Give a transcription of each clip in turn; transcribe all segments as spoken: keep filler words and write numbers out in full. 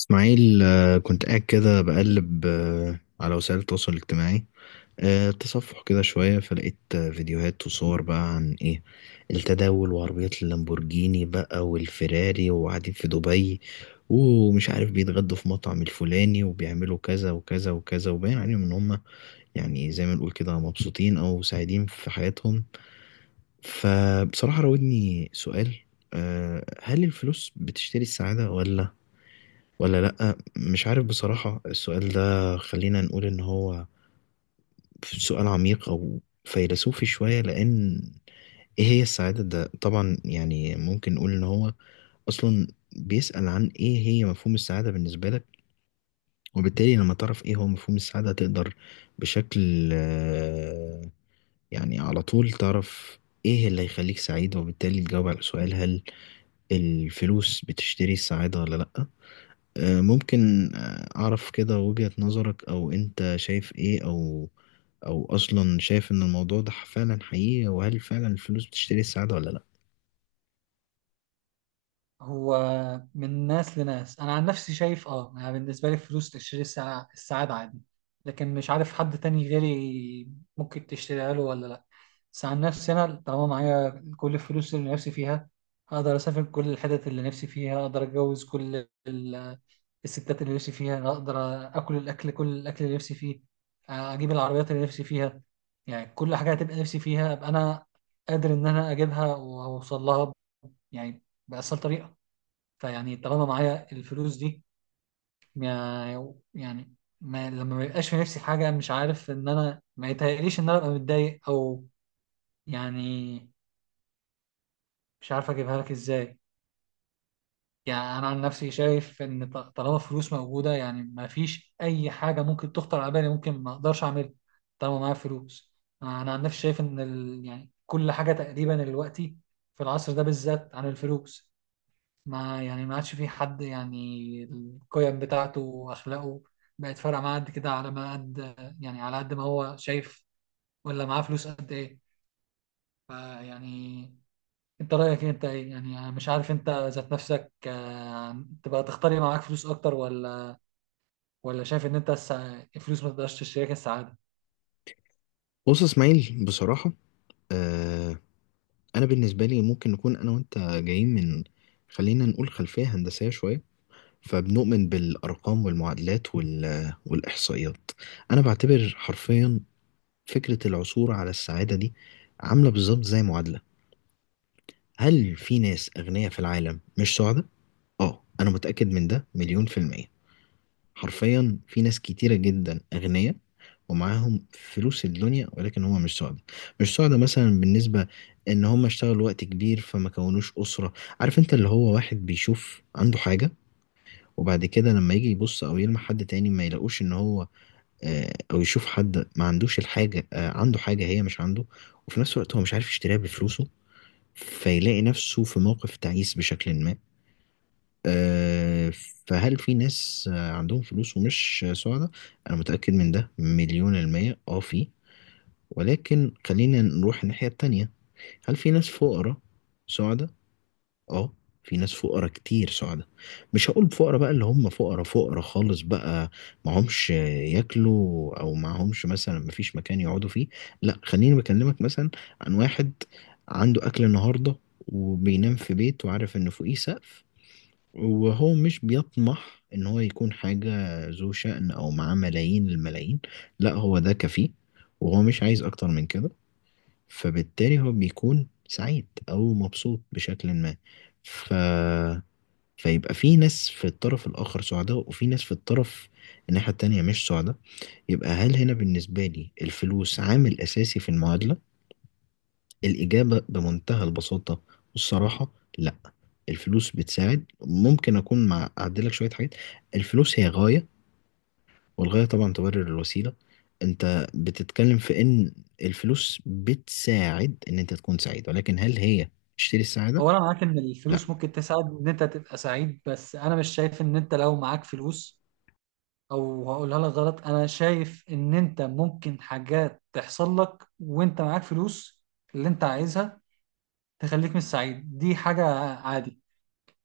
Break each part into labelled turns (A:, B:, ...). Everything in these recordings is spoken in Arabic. A: اسماعيل، آه، كنت قاعد كده بقلب، آه، على وسائل التواصل الاجتماعي. آه، تصفح كده شوية فلقيت، آه، فيديوهات وصور بقى عن ايه؟ التداول وعربيات اللامبورجيني بقى والفيراري، وقاعدين في دبي ومش عارف بيتغدوا في مطعم الفلاني وبيعملوا كذا وكذا وكذا، وباين عليهم ان هم يعني زي ما نقول كده مبسوطين او سعيدين في حياتهم. فبصراحة راودني سؤال: آه، هل الفلوس بتشتري السعادة ولا ولا لأ؟ مش عارف بصراحة، السؤال ده خلينا نقول إن هو سؤال عميق أو فيلسوفي شوية، لأن إيه هي السعادة؟ ده طبعا يعني ممكن نقول إن هو أصلا بيسأل عن إيه هي مفهوم السعادة بالنسبة لك، وبالتالي لما تعرف إيه هو مفهوم السعادة تقدر بشكل، آه، يعني على طول تعرف إيه اللي هيخليك سعيد، وبالتالي تجاوب على السؤال: هل الفلوس بتشتري السعادة ولا لأ؟ آه، ممكن، آه، أعرف كده وجهة نظرك، أو أنت شايف إيه، أو أو أصلا شايف إن الموضوع ده فعلا حقيقي، وهل فعلا الفلوس بتشتري السعادة ولا لأ؟
B: هو من ناس لناس. انا عن نفسي شايف، اه انا بالنسبه لي الفلوس تشتري السع- السعاده عادي. لكن مش عارف حد تاني غيري ممكن تشتريها له ولا لا. بس عن نفسي انا طالما معايا كل الفلوس اللي نفسي فيها، اقدر اسافر كل الحتت اللي نفسي فيها، اقدر اتجوز كل ال- الستات اللي نفسي فيها، اقدر اكل الاكل، كل الاكل اللي نفسي فيه، آه، اجيب العربيات اللي نفسي فيها. يعني كل حاجه هتبقى نفسي فيها ابقى انا قادر ان انا اجيبها واوصل لها، يعني بأسهل طريقه. فيعني طالما معايا الفلوس دي، ما- يعني ما لما ما يبقاش في نفسي حاجة، مش عارف إن أنا، ما يتهيأليش إن أنا أبقى متضايق أو، يعني مش عارف أجيبها لك إزاي. يعني أنا عن نفسي شايف إن ط- طالما فلوس موجودة، يعني ما فيش أي حاجة ممكن تخطر على بالي ممكن ما أقدرش أعملها طالما معايا فلوس. أنا عن نفسي شايف إن ال... يعني كل حاجة تقريبا دلوقتي في العصر ده بالذات عن الفلوس، ما يعني ما عادش في حد، يعني القيم بتاعته واخلاقه بقت فارقه معاه قد كده، على ما قد، يعني على قد ما هو شايف، ولا معاه فلوس قد ايه. فيعني انت رايك إيه؟ انت ايه يعني، أنا مش عارف انت ذات نفسك، آه، تبقى تختار معاك فلوس اكتر، ولا ولا شايف ان انت، السع- الفلوس ما تقدرش تشتريك السعاده.
A: بص يا إسماعيل، بصراحة، آه، أنا بالنسبة لي، ممكن نكون أنا وأنت جايين من، خلينا نقول، خلفية هندسية شوية، فبنؤمن بالأرقام والمعادلات وال والإحصائيات. أنا بعتبر حرفيا فكرة العثور على السعادة دي عاملة بالظبط زي معادلة. هل في ناس أغنياء في العالم مش سعداء؟ اه، انا متأكد من ده مليون في المية. حرفيا في ناس كتيرة جدا اغنياء ومعاهم فلوس الدنيا، ولكن هم مش سعداء. مش سعداء مثلا بالنسبة ان هم اشتغلوا وقت كبير فما كونوش اسرة. عارف، انت اللي هو واحد بيشوف عنده حاجة، وبعد كده لما يجي يبص او يلمح حد تاني ما يلاقوش ان هو، آه، او يشوف حد ما عندوش الحاجة، آه، عنده حاجة هي مش عنده، وفي نفس الوقت هو مش عارف يشتريها بفلوسه، فيلاقي نفسه في موقف تعيس بشكل ما. آه، فهل في ناس آه، عندهم فلوس ومش آه، سعداء؟ أنا متأكد من ده مليون المية اه في. ولكن خلينا نروح الناحية التانية. هل في ناس فقراء سعداء؟ اه، في ناس فقراء كتير سعداء. مش هقول فقراء بقى اللي هم فقراء فقراء خالص بقى، معهمش آه، ياكلوا أو معهمش مثلا مفيش مكان يقعدوا فيه. لا، خليني بكلمك مثلا عن واحد عنده أكل النهاردة وبينام في بيت وعارف إن فوقيه سقف، وهو مش بيطمح ان هو يكون حاجة ذو شأن او معاه ملايين الملايين. لا، هو ده كفيه وهو مش عايز اكتر من كده، فبالتالي هو بيكون سعيد او مبسوط بشكل ما. ف فيبقى في ناس في الطرف الاخر سعداء، وفي ناس في الطرف، الناحية التانية، مش سعداء. يبقى هل هنا بالنسبة لي الفلوس عامل اساسي في المعادلة؟ الإجابة بمنتهى البساطة والصراحة: لا. الفلوس بتساعد، ممكن أكون مع، أعدلك شوية حاجات، الفلوس هي غاية، والغاية طبعا تبرر الوسيلة. أنت بتتكلم في إن الفلوس بتساعد إن أنت تكون سعيد، ولكن هل هي تشتري السعادة؟
B: هو انا معاك ان
A: لا.
B: الفلوس ممكن تساعد ان انت تبقى سعيد، بس انا مش شايف ان انت لو معاك فلوس، او هقولها لك غلط، انا شايف ان انت ممكن حاجات تحصل لك وانت معاك فلوس اللي انت عايزها تخليك مش سعيد، دي حاجة عادي.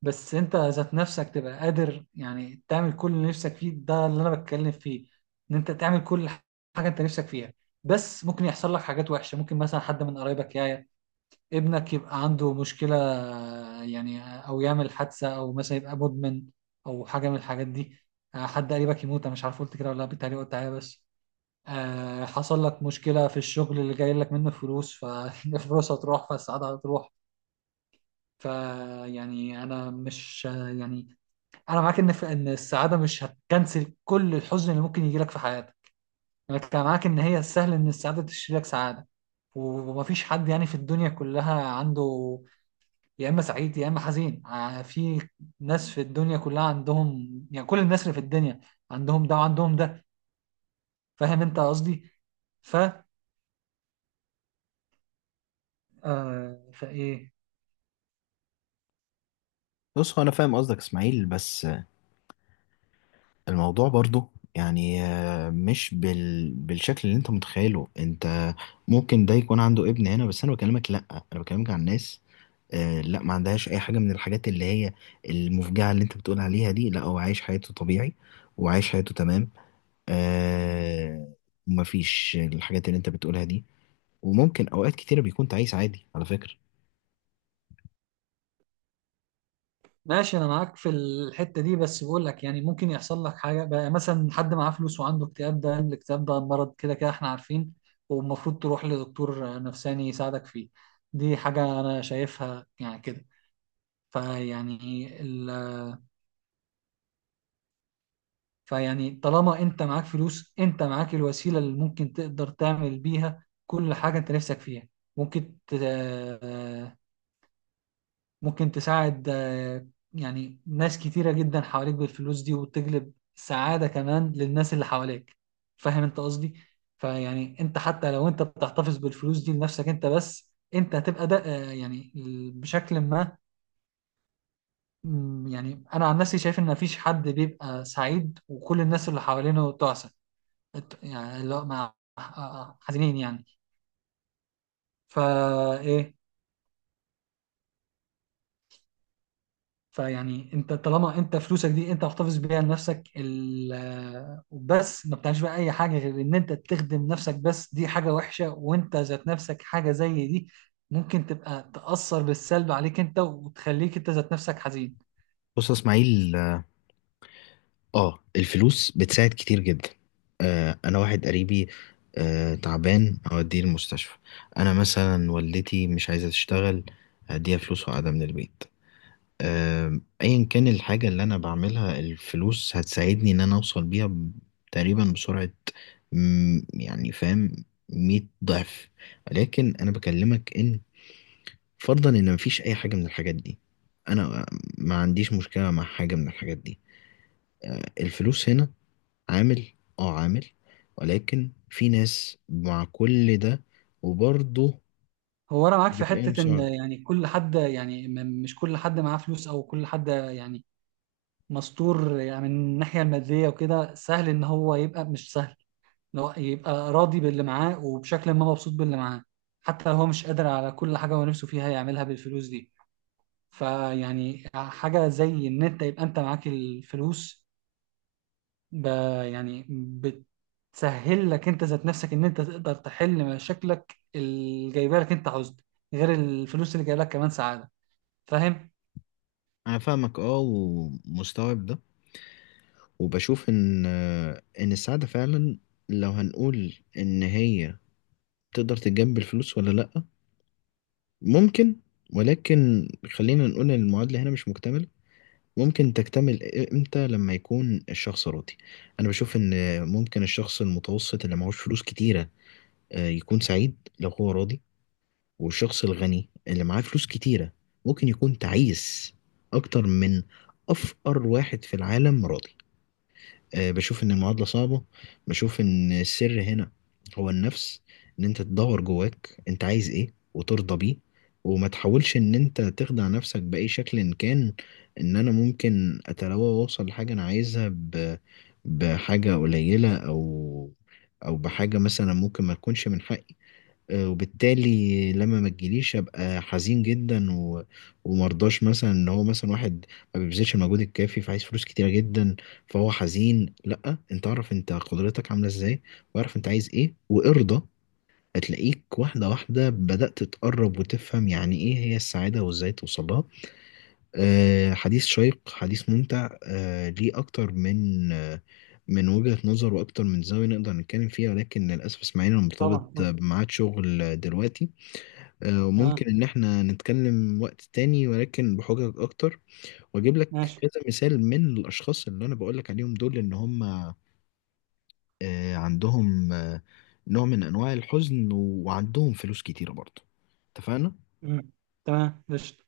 B: بس انت ذات نفسك تبقى قادر يعني تعمل كل اللي نفسك فيه، ده اللي انا بتكلم فيه، ان انت تعمل كل حاجة انت نفسك فيها. بس ممكن يحصل لك حاجات وحشة، ممكن مثلا حد من قرايبك يعيا، ابنك يبقى عنده مشكلة، يعني أو يعمل حادثة، أو مثلا يبقى مدمن، أو حاجة من الحاجات دي. آه، حد قريبك يموت، أنا مش عارف قلت كده ولا لأ، بالتهيألي قلت عليها بس. آه، حصل لك مشكلة في الشغل اللي جاي لك منه فلوس، فالفلوس هتروح، فالسعادة هتروح. فيعني أنا مش يعني، أنا معاك إن إن السعادة مش هتكنسل كل الحزن اللي ممكن يجي لك في حياتك. أنا كنت معاك إن هي سهل إن السعادة تشتري لك سعادة. ومفيش حد يعني في الدنيا كلها عنده، يا اما سعيد يا اما حزين، ع- في ناس في الدنيا كلها عندهم، يعني كل الناس اللي في الدنيا عندهم ده وعندهم ده. فاهم انت قصدي؟ ف آه فايه؟
A: بص، هو انا فاهم قصدك اسماعيل، بس الموضوع برضو يعني، آه، مش بال بالشكل اللي انت متخيله انت. ممكن ده يكون عنده ابن، هنا بس انا بكلمك لا، انا بكلمك عن ناس آه لا، ما عندهاش اي حاجه من الحاجات اللي هي المفجعه اللي انت بتقول عليها دي. لا، هو عايش حياته طبيعي وعايش حياته تمام. آه، ما فيش الحاجات اللي انت بتقولها دي، وممكن اوقات كتيره بيكون تعيس عادي على فكره.
B: ماشي انا معاك في الحتة دي، بس بقول لك يعني ممكن يحصل لك حاجة بقى، مثلا حد معاه فلوس وعنده اكتئاب، ده الاكتئاب ده مرض كده كده احنا عارفين، والمفروض تروح لدكتور نفساني يساعدك فيه، دي حاجة انا شايفها يعني كده. فيعني فيعني طالما انت معاك فلوس، انت معاك الوسيلة اللي ممكن تقدر تعمل بيها كل حاجة انت نفسك فيها، ممكن ت... آه، ممكن تساعد آه، يعني ناس كتيرة جدا حواليك بالفلوس دي، وتجلب سعادة كمان للناس اللي حواليك. فاهم انت قصدي؟ فيعني انت حتى لو انت بتحتفظ بالفلوس دي لنفسك انت بس، انت هتبقى ده، آه، يعني ال- بشكل ما. مم، يعني انا عن نفسي شايف ان مفيش حد بيبقى سعيد وكل الناس اللي حوالينه تعسى، يعني اللي هو مع آه، آه، حزينين يعني، فا ايه. فيعني انت طالما انت فلوسك دي انت محتفظ بيها لنفسك، ال- وبس ما بتعملش بقى اي حاجه غير ان انت تخدم نفسك بس، دي حاجه وحشه، وانت ذات نفسك حاجه زي دي ممكن تبقى تأثر بالسلب عليك انت، وتخليك انت ذات نفسك حزين.
A: بص يا اسماعيل، اه الفلوس بتساعد كتير جدا. آه، انا واحد قريبي آه تعبان، اوديه المستشفى. انا مثلا والدتي مش عايزه تشتغل، هديها فلوس وقاعده من البيت. آم، ايا كان الحاجة اللي انا بعملها، الفلوس هتساعدني ان انا اوصل بيها ب تقريبا بسرعة. مم، يعني فاهم، مية ضعف. لكن انا بكلمك ان فرضا ان مفيش اي حاجة من الحاجات دي، انا ما عنديش مشكلة مع حاجة من الحاجات دي. آه، الفلوس هنا عامل، اه عامل. ولكن في ناس مع كل ده وبرضه
B: هو انا معاك
A: مش
B: في
A: بتلاقيهم
B: حته ان
A: سعد.
B: يعني كل حد يعني م- مش كل حد معاه فلوس او كل حد يعني مستور يعني من الناحيه الماديه وكده، سهل ان هو يبقى، مش سهل، لو يبقى راضي باللي معاه وبشكل ما مبسوط باللي معاه، حتى لو هو مش قادر على كل حاجة هو نفسه فيها يعملها بالفلوس دي. فيعني حاجة زي إن أنت يبقى أنت معاك الفلوس، ب يعني بتسهل لك أنت ذات نفسك إن أنت تقدر تحل مشاكلك اللي جايبه لك أنت حزن، غير الفلوس اللي جايبه لك كمان سعادة. فاهم؟
A: انا فاهمك اه، ومستوعب ده، وبشوف ان، آه، ان السعادة فعلا، لو هنقول ان هي تقدر تتجنب الفلوس ولا لأ؟ ممكن. ولكن خلينا نقول ان المعادلة هنا مش مكتملة. ممكن تكتمل امتى؟ لما يكون الشخص راضي. انا بشوف ان ممكن الشخص المتوسط اللي معهوش فلوس كتيرة آه، يكون سعيد لو هو راضي، والشخص الغني اللي معاه فلوس كتيرة ممكن يكون تعيس اكتر من افقر واحد في العالم راضي. آه، بشوف ان المعادلة صعبة. بشوف ان السر هنا هو النفس، ان انت تدور جواك انت عايز ايه وترضى بيه، وما تحاولش ان انت تخدع نفسك بأي شكل إن كان، ان انا ممكن اتلوى واوصل لحاجة انا عايزها ب بحاجة قليلة، او او بحاجة مثلا ممكن ما تكونش من حقي. آه، وبالتالي لما ما تجيليش ابقى حزين جدا و ومرضاش مثلا ان هو، مثلا واحد ما بيبذلش المجهود الكافي فعايز فلوس كتيره جدا فهو حزين. لا، انت اعرف انت قدرتك عامله ازاي، واعرف انت عايز ايه، وارضى، هتلاقيك واحدة واحدة بدأت تقرب وتفهم يعني إيه هي السعادة وإزاي توصلها. آه، حديث شيق، حديث ممتع، آه ليه أكتر من آه من وجهة نظر وأكتر من زاوية نقدر نتكلم فيها، ولكن للأسف اسماعيل أنا
B: طبعا،
A: مرتبط
B: طبعا.
A: بميعاد شغل دلوقتي. آه، وممكن
B: تمام.
A: إن إحنا نتكلم وقت تاني، ولكن بحجج أكتر، وأجيب لك
B: ماشي.
A: كذا مثال من الأشخاص اللي أنا بقول لك عليهم دول إن هم آه، عندهم آه، نوع من أنواع الحزن وعندهم فلوس كتيرة برضه. اتفقنا؟
B: مم. تمام قشطة.